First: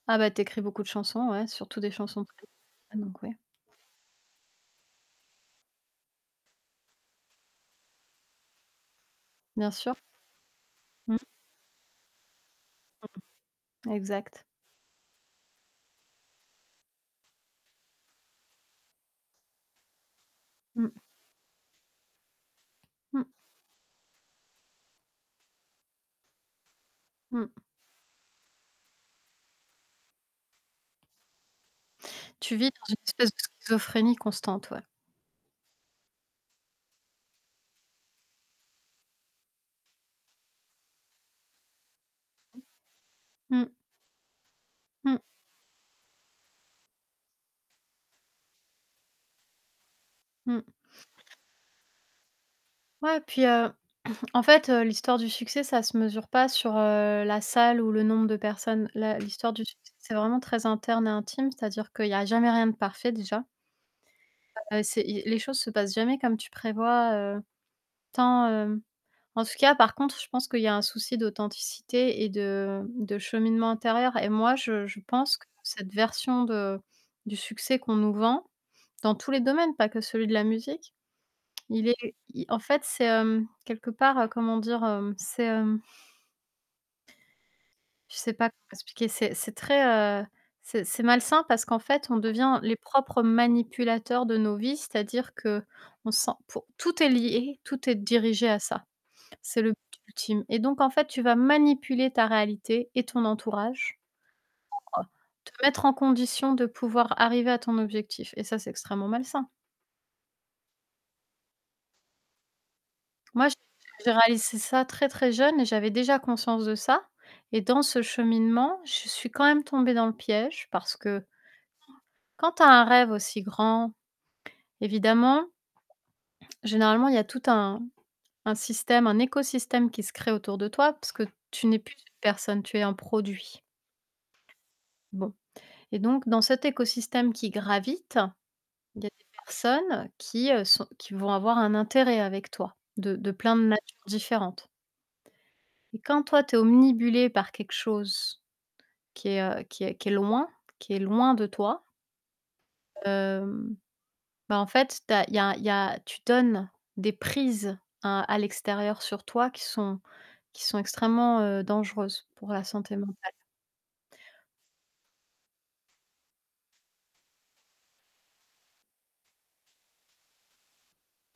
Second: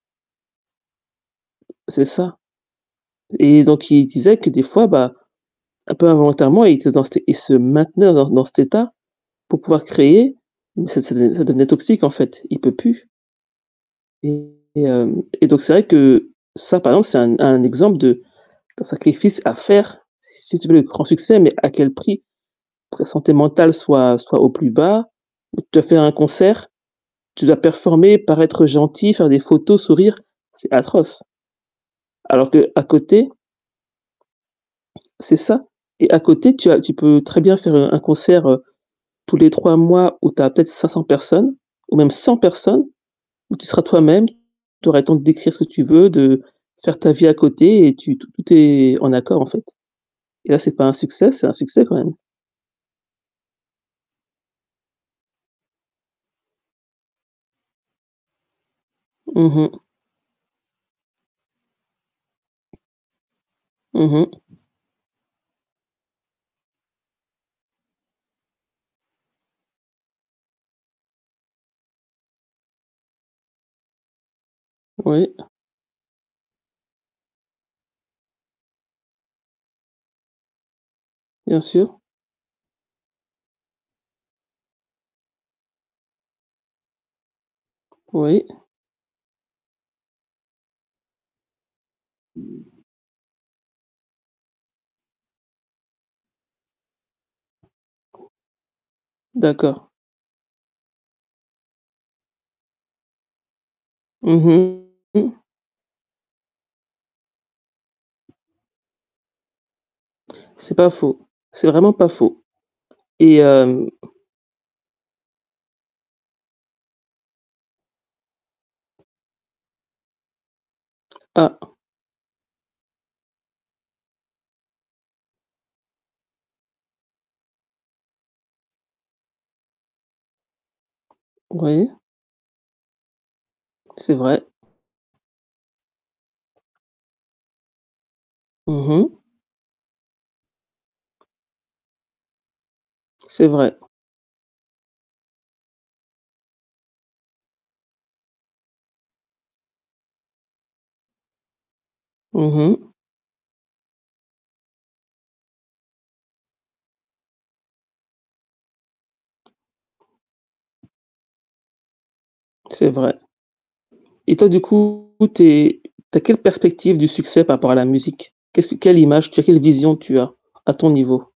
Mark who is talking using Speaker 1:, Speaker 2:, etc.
Speaker 1: Ah bah tu écris beaucoup de chansons, ouais, surtout des
Speaker 2: C'est
Speaker 1: chansons
Speaker 2: ça
Speaker 1: [unintelligible] donc ouais.
Speaker 2: et donc il disait que des fois, bah, un peu involontairement, il était dans cet e il se maintenait dans dans cet état pour
Speaker 1: Bien
Speaker 2: pouvoir
Speaker 1: sûr.
Speaker 2: créer. Mmh ça ça
Speaker 1: Mmh.
Speaker 2: de ça devenait toxique en fait. Il peut plus
Speaker 1: Exact.
Speaker 2: et et hem, et donc c'est vrai que ça par exemple c'est un un exemple de d'un sacrifice à faire, si tu veux le
Speaker 1: Mmh.
Speaker 2: grand succès, mais à quel prix? Que ta
Speaker 1: Mmh.
Speaker 2: santé mentale soit soit au plus bas, de te faire un concert, tu
Speaker 1: Mmh.
Speaker 2: dois performer, paraître gentil, faire des photos, sourire. C'est atroce! Alors
Speaker 1: Tu vis
Speaker 2: qu'à
Speaker 1: dans une
Speaker 2: côté
Speaker 1: espèce de schizophrénie constante, ouais.
Speaker 2: c'est ça et à côté, tu as tu peux très bien faire un concert, heu, tous les 3 mois où tu as peut-être 500 personnes, ou même 100 personnes, où tu
Speaker 1: Mmh.
Speaker 2: seras toi-même. Tu aurais le temps
Speaker 1: Mmh.
Speaker 2: d'écrire ce que tu veux, de faire ta vie à côté et tu tout tout est en accord en fait et là,
Speaker 1: Mmh.
Speaker 2: c'est pas un succès? C'est un succès quand même.
Speaker 1: Ouais puis, heu, en fait, heu, l'histoire du succès, ça se mesure pas sur, heu, la salle ou le nombre de personnes. La l'histoire
Speaker 2: Mmh
Speaker 1: du
Speaker 2: mh.
Speaker 1: succès c'est vraiment très interne et intime, c'est-à-dire qu'il y a jamais rien de parfait, déjà.
Speaker 2: Mmh mh.
Speaker 1: C'est i les choses se passent jamais comme tu prévois, heu, tant, hem en tout cas par contre, je pense qu'il y a un souci d'authenticité et de de cheminement intérieur et moi, je je
Speaker 2: Oui.
Speaker 1: pense que cette version de du succès qu'on nous vend- dans tous les domaines, pas que celui de la musique-
Speaker 2: Bien
Speaker 1: Il est
Speaker 2: sûr.
Speaker 1: i en fait, c'est, hem, quelque part, heu, comment dire? Hem, c'est, hem je sais
Speaker 2: Oui.
Speaker 1: pas comment l'expliquer. C'est c'est très, heu, c'est c'est malsain parce qu'en fait, on devient les propres manipulateurs de nos vies. C'est-à-dire qu'on sent pour tout est lié, tout est dirigé à ça. C'est le but
Speaker 2: D'accord.
Speaker 1: ultime et donc en fait, tu vas manipuler ta réalité et ton entourage,
Speaker 2: Mmh mh. Mmh.
Speaker 1: pour, heu, te mettre en condition de pouvoir arriver à ton objectif et ça, c'est extrêmement malsain.
Speaker 2: C'est pas faux. C'est vraiment pas faux et
Speaker 1: Moi, j'ai
Speaker 2: hem
Speaker 1: j'ai réalisé ça très, très jeune et j'avais déjà conscience de ça et dans ce cheminement, je suis quand même tombée dans le piège, parce que,
Speaker 2: Ah!
Speaker 1: quand tu as un rêve aussi grand, évidemment généralement, il y a tout un un système, un écosystème qui se crée autour de toi, parce que tu n'es
Speaker 2: Oui?
Speaker 1: plus une personne, tu es un produit.
Speaker 2: C'est vrai.
Speaker 1: Bon et donc dans cet écosystème qui gravite,
Speaker 2: Mmh
Speaker 1: il y a des
Speaker 2: mh.
Speaker 1: personnes qui, heu, sont qui vont avoir un intérêt avec toi. De de
Speaker 2: C'est
Speaker 1: plein de
Speaker 2: vrai.
Speaker 1: manières différentes et quand toi, tu es obnubilé par quelque chose qui est, heu, qui est qui est loin, qui est loin de toi
Speaker 2: Mmh mh.
Speaker 1: hem, bah en fait, tu as il y a il y a tu donnes des prises à à l'extérieur sur toi qui sont qui sont extrêmement, heu, dangereuses pour la
Speaker 2: C'est
Speaker 1: santé
Speaker 2: vrai
Speaker 1: mentale.
Speaker 2: et toi du coup tu es tu as quelle perspective du succès par rapport à la musique? Qu'est-ce que quelle image tu quelle vision tu as, à ton niveau?